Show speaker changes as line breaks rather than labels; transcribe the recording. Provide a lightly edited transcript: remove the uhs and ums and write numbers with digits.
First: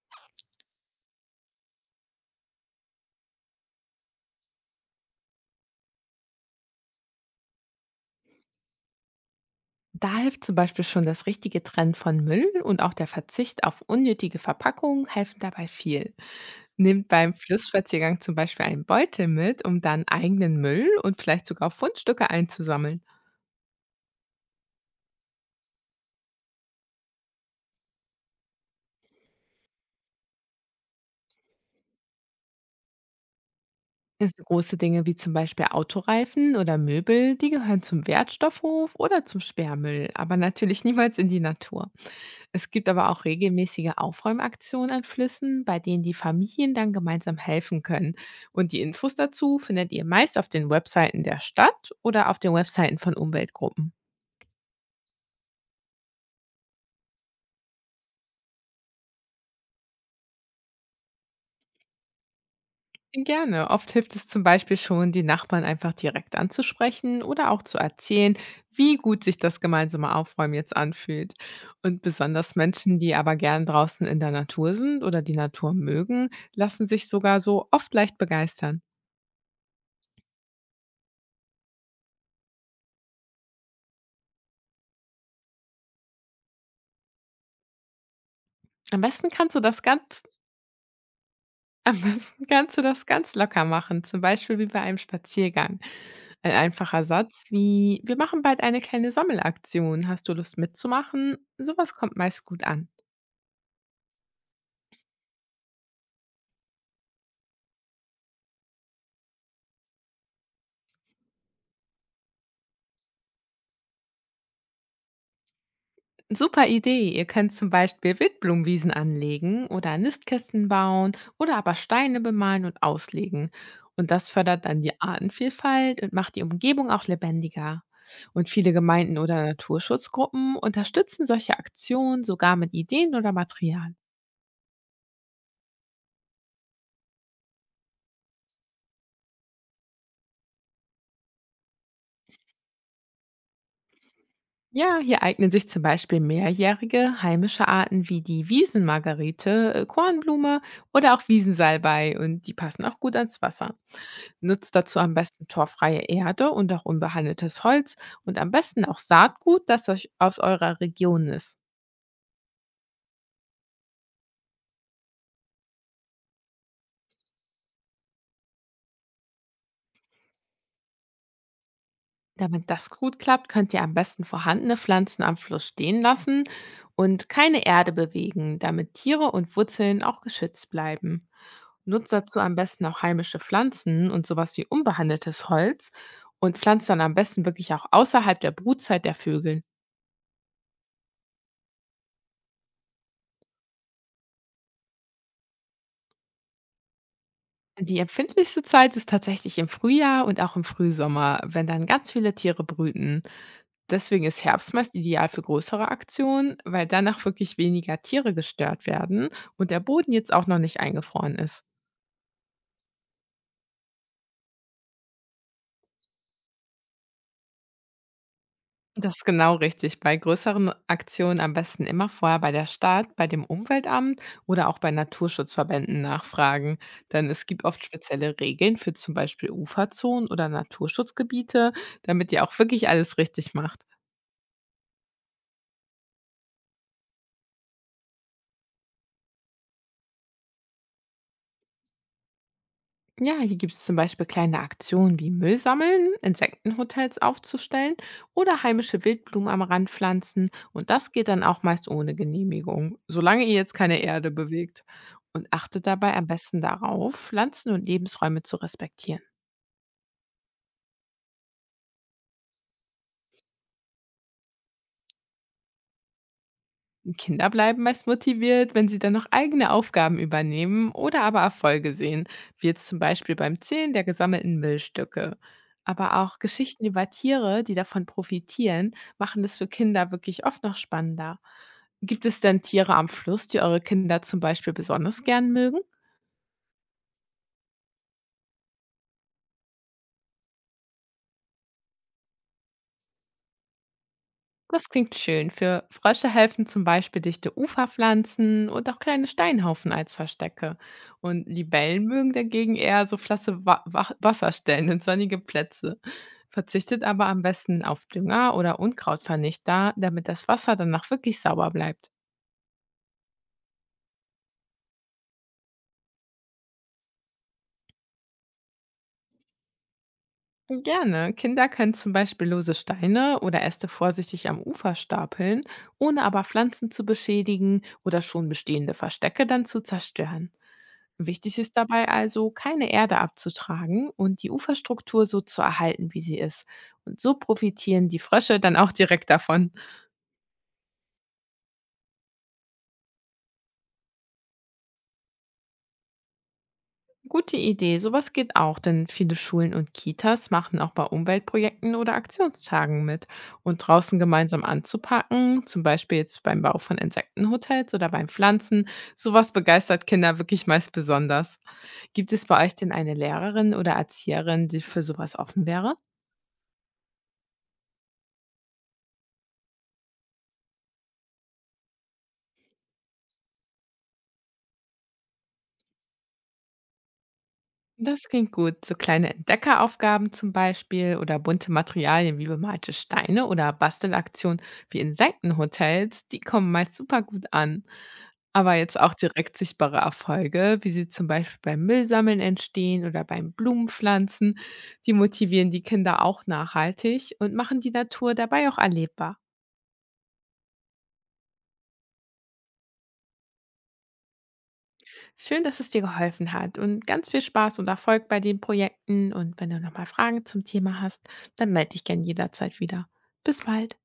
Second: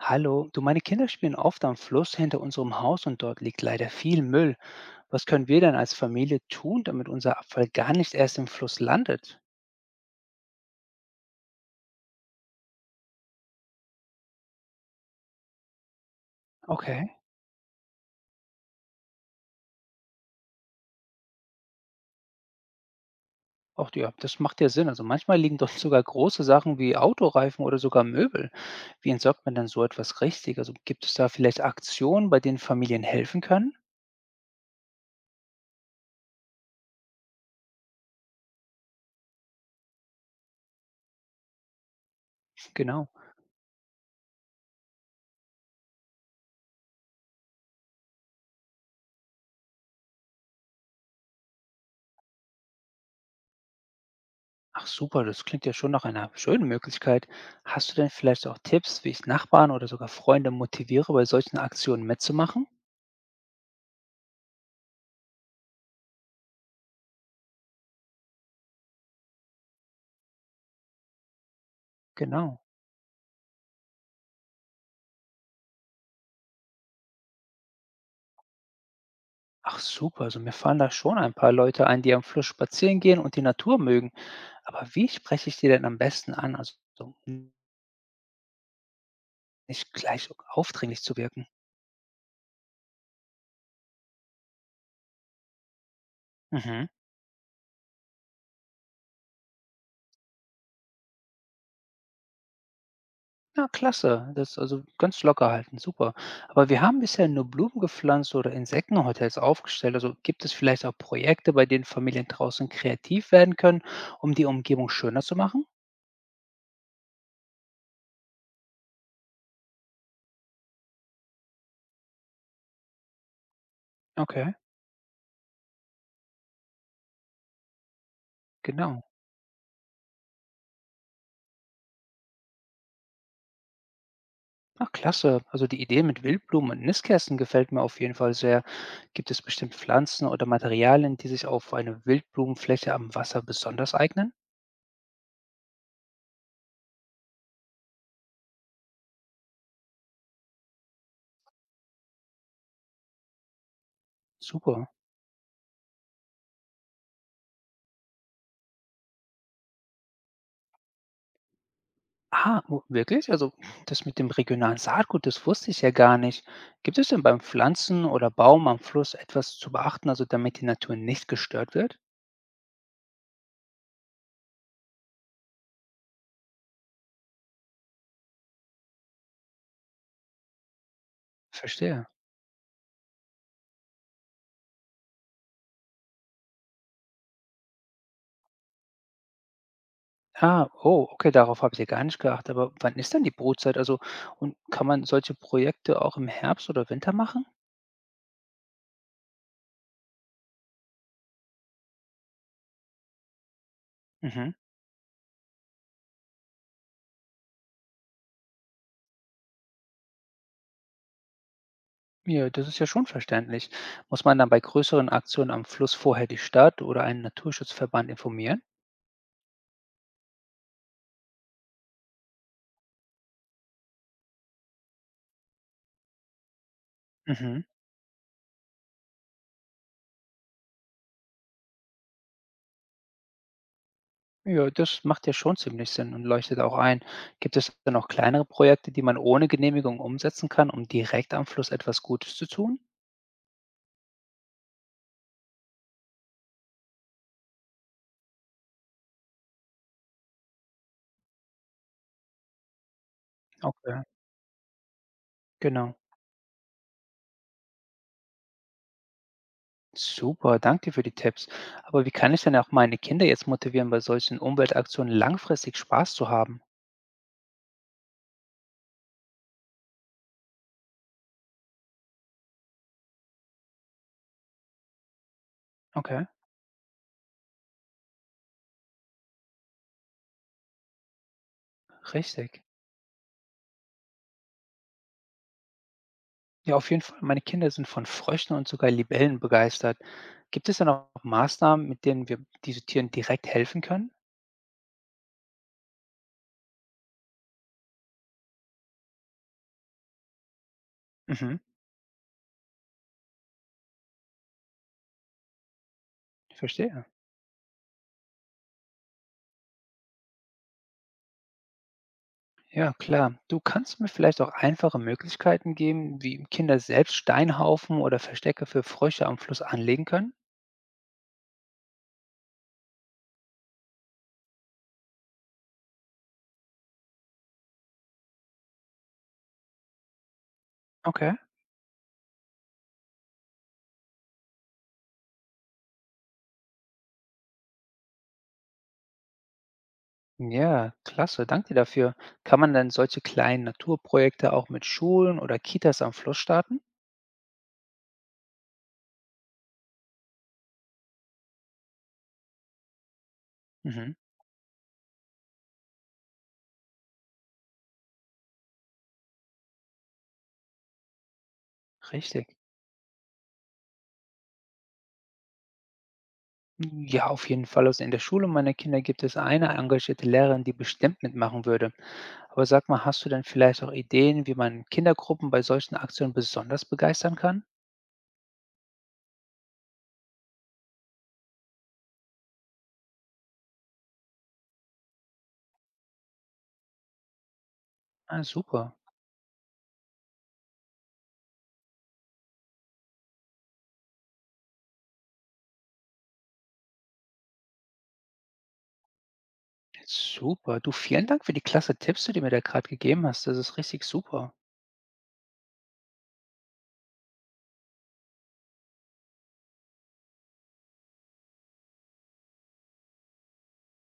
Hallo, du, meine Kinder spielen oft am Fluss hinter unserem Haus und dort liegt leider viel Müll. Was können wir denn als Familie tun, damit unser Abfall gar nicht erst im Fluss landet?
Da hilft zum Beispiel schon das richtige Trennen von Müll und auch der Verzicht auf unnötige Verpackungen helfen dabei viel.
Okay,
Nimmt beim Flussspaziergang zum Beispiel einen Beutel mit, um dann eigenen Müll und vielleicht sogar Fundstücke einzusammeln.
auch ja, das macht ja Sinn. Also manchmal liegen dort sogar große Sachen wie Autoreifen oder sogar Möbel. Wie entsorgt man denn so etwas richtig? Also gibt es da vielleicht Aktionen, bei denen Familien helfen können?
Es Große Dinge wie zum Beispiel Autoreifen oder Möbel, die gehören zum Wertstoffhof oder zum Sperrmüll, aber natürlich niemals in die Natur. Es gibt
Genau.
aber auch regelmäßige Aufräumaktionen an Flüssen, bei denen die Familien dann gemeinsam helfen können. Und die Infos dazu findet ihr meist auf den Webseiten der Stadt oder auf den Webseiten von Umweltgruppen.
Ach super, das klingt ja schon nach einer schönen Möglichkeit. Hast du denn vielleicht auch Tipps, wie ich Nachbarn oder sogar Freunde motiviere, bei solchen Aktionen mitzumachen?
Gerne. Oft hilft es zum Beispiel schon, die Nachbarn einfach direkt anzusprechen oder auch zu erzählen, wie gut sich das gemeinsame Aufräumen jetzt anfühlt. Und besonders
Genau.
Menschen, die aber gern draußen in der Natur sind oder die Natur mögen, lassen sich sogar so oft leicht begeistern.
Ach super, also mir fallen da schon ein paar Leute ein, die am Fluss spazieren gehen und die Natur mögen. Aber wie spreche ich die denn am besten an? Also so
Am besten kannst du das
nicht
ganz
gleich aufdringlich zu wirken.
Am besten kannst du das ganz locker machen, zum Beispiel wie bei einem Spaziergang. Ein
Mhm.
einfacher Satz wie: „Wir machen bald eine kleine Sammelaktion. Hast du Lust mitzumachen?“ Sowas kommt meist gut an.
Ja, klasse. Das ist also ganz locker halten, super. Aber wir haben bisher nur Blumen gepflanzt oder Insektenhotels aufgestellt. Also gibt es vielleicht auch Projekte, bei denen Familien draußen kreativ werden können, um die Umgebung schöner zu machen?
Super Idee. Ihr könnt zum Beispiel Wildblumenwiesen anlegen oder Nistkästen bauen oder aber Steine bemalen und auslegen. Und das
Okay,
fördert dann die Artenvielfalt und macht die Umgebung auch lebendiger. Und viele
genau.
Gemeinden oder Naturschutzgruppen unterstützen solche Aktionen sogar mit Ideen oder Material.
Ach, klasse. Also die Idee mit Wildblumen und Nistkästen gefällt mir auf jeden Fall sehr. Gibt es bestimmt Pflanzen oder Materialien, die sich auf eine Wildblumenfläche am Wasser besonders eignen?
Ja, hier eignen sich zum Beispiel mehrjährige heimische Arten wie die Wiesenmargarite, Kornblume oder auch Wiesensalbei und die passen auch gut ans Wasser. Nutzt
Super.
dazu am besten torfreie Erde und auch unbehandeltes Holz und am besten auch Saatgut, das euch aus eurer Region ist.
Ah, wo- wirklich? Also das mit dem regionalen Saatgut, das wusste ich ja gar nicht. Gibt es denn beim Pflanzen oder Baum am Fluss etwas zu beachten, also damit die Natur nicht gestört wird?
Damit das gut klappt, könnt ihr am besten vorhandene Pflanzen am Fluss stehen lassen und keine Erde bewegen, damit Tiere und Wurzeln auch geschützt bleiben.
Verstehe.
Nutzt dazu am besten auch heimische Pflanzen und sowas wie unbehandeltes Holz und pflanzt dann am besten wirklich auch außerhalb der Brutzeit der Vögel.
Ah, oh, okay, darauf habe ich ja gar nicht geachtet. Aber wann ist denn die Brutzeit? Also, und kann man solche Projekte auch im Herbst oder Winter machen?
Die empfindlichste Zeit ist tatsächlich im Frühjahr und auch im Frühsommer, wenn dann ganz viele Tiere brüten. Deswegen ist
Mhm.
Herbst meist ideal für größere Aktionen, weil danach wirklich weniger Tiere gestört werden und der Boden jetzt auch noch nicht eingefroren ist.
Ja, das ist ja schon verständlich. Muss man dann bei größeren Aktionen am Fluss vorher die Stadt oder einen Naturschutzverband informieren?
Das ist genau richtig. Bei größeren Aktionen am besten immer vorher bei der Stadt, bei dem Umweltamt oder auch bei Naturschutzverbänden nachfragen. Denn es
Mhm.
gibt oft spezielle Regeln für zum Beispiel Uferzonen oder Naturschutzgebiete, damit ihr auch wirklich alles richtig macht.
Ja, das macht ja schon ziemlich Sinn und leuchtet auch ein. Gibt es denn auch kleinere Projekte, die man ohne Genehmigung umsetzen kann, um direkt am Fluss etwas Gutes zu tun?
Ja, hier gibt es zum Beispiel kleine Aktionen wie Müll sammeln, Insektenhotels aufzustellen oder heimische Wildblumen am Rand pflanzen. Und das geht dann auch meist ohne Genehmigung, solange ihr jetzt
Okay,
keine Erde bewegt. Und achtet
genau.
dabei am besten darauf, Pflanzen und Lebensräume zu respektieren.
Super, danke dir für die Tipps. Aber wie kann ich denn auch meine Kinder jetzt motivieren, bei solchen Umweltaktionen langfristig Spaß zu haben?
Kinder bleiben meist motiviert, wenn sie dann noch eigene Aufgaben übernehmen oder aber Erfolge sehen, wie jetzt zum Beispiel beim Zählen der gesammelten Müllstücke. Aber
Okay,
auch Geschichten über Tiere, die davon profitieren, machen es für Kinder wirklich oft noch spannender. Gibt es
richtig.
denn Tiere am Fluss, die eure Kinder zum Beispiel besonders gern mögen?
Ja, auf jeden Fall. Meine Kinder sind von Fröschen und sogar Libellen begeistert. Gibt es dann auch Maßnahmen, mit denen wir diesen Tieren direkt helfen können?
Das klingt schön. Für Frösche helfen zum Beispiel dichte Uferpflanzen und auch kleine Steinhaufen als Verstecke. Und
Mhm,
Libellen mögen dagegen eher so flache Wa Wa Wasserstellen und sonnige Plätze.
ich
Verzichtet
verstehe.
aber am besten auf Dünger oder Unkrautvernichter, damit das Wasser danach wirklich sauber bleibt.
Ja, klar. Du kannst mir vielleicht auch einfache Möglichkeiten geben, wie Kinder selbst Steinhaufen oder Verstecke für Frösche am Fluss anlegen können?
Gerne. Kinder können zum Beispiel lose Steine oder Äste vorsichtig am Ufer stapeln, ohne aber Pflanzen zu beschädigen oder schon bestehende Verstecke dann zu zerstören.
Okay.
Wichtig ist dabei also, keine Erde abzutragen und die Uferstruktur so zu erhalten, wie sie ist. Und so profitieren die Frösche dann auch direkt davon.
Ja, klasse. Danke dir dafür. Kann man dann solche kleinen Naturprojekte auch mit Schulen oder Kitas am Fluss starten?
Gute Idee, sowas geht auch, denn viele Schulen und Kitas machen auch bei Umweltprojekten oder Aktionstagen mit. Und
Mhm,
draußen gemeinsam anzupacken, zum Beispiel jetzt beim Bau von Insektenhotels oder beim Pflanzen, sowas begeistert Kinder wirklich meist besonders. Gibt es
richtig.
bei euch denn eine Lehrerin oder Erzieherin, die für sowas offen wäre?
Ja, auf jeden Fall. Also in der Schule meiner Kinder gibt es eine engagierte Lehrerin, die bestimmt mitmachen würde. Aber sag mal, hast du denn vielleicht auch Ideen, wie man Kindergruppen bei solchen Aktionen besonders begeistern kann?
Das klingt gut. So kleine Entdeckeraufgaben zum Beispiel oder bunte Materialien wie bemalte Steine oder Bastelaktionen wie Insektenhotels, die kommen meist super gut an.
Ah,
Aber
super.
jetzt auch direkt sichtbare Erfolge, wie sie zum Beispiel beim Müllsammeln entstehen oder beim Blumenpflanzen, die motivieren die Kinder auch nachhaltig und machen die Natur dabei auch erlebbar.
Super. Du, vielen Dank für die klasse Tipps, die du mir da gerade gegeben hast. Das ist richtig super.
Schön, dass es dir geholfen hat und ganz viel Spaß und Erfolg bei den Projekten. Und wenn du nochmal Fragen zum Thema hast, dann melde dich gern jederzeit wieder. Bis bald.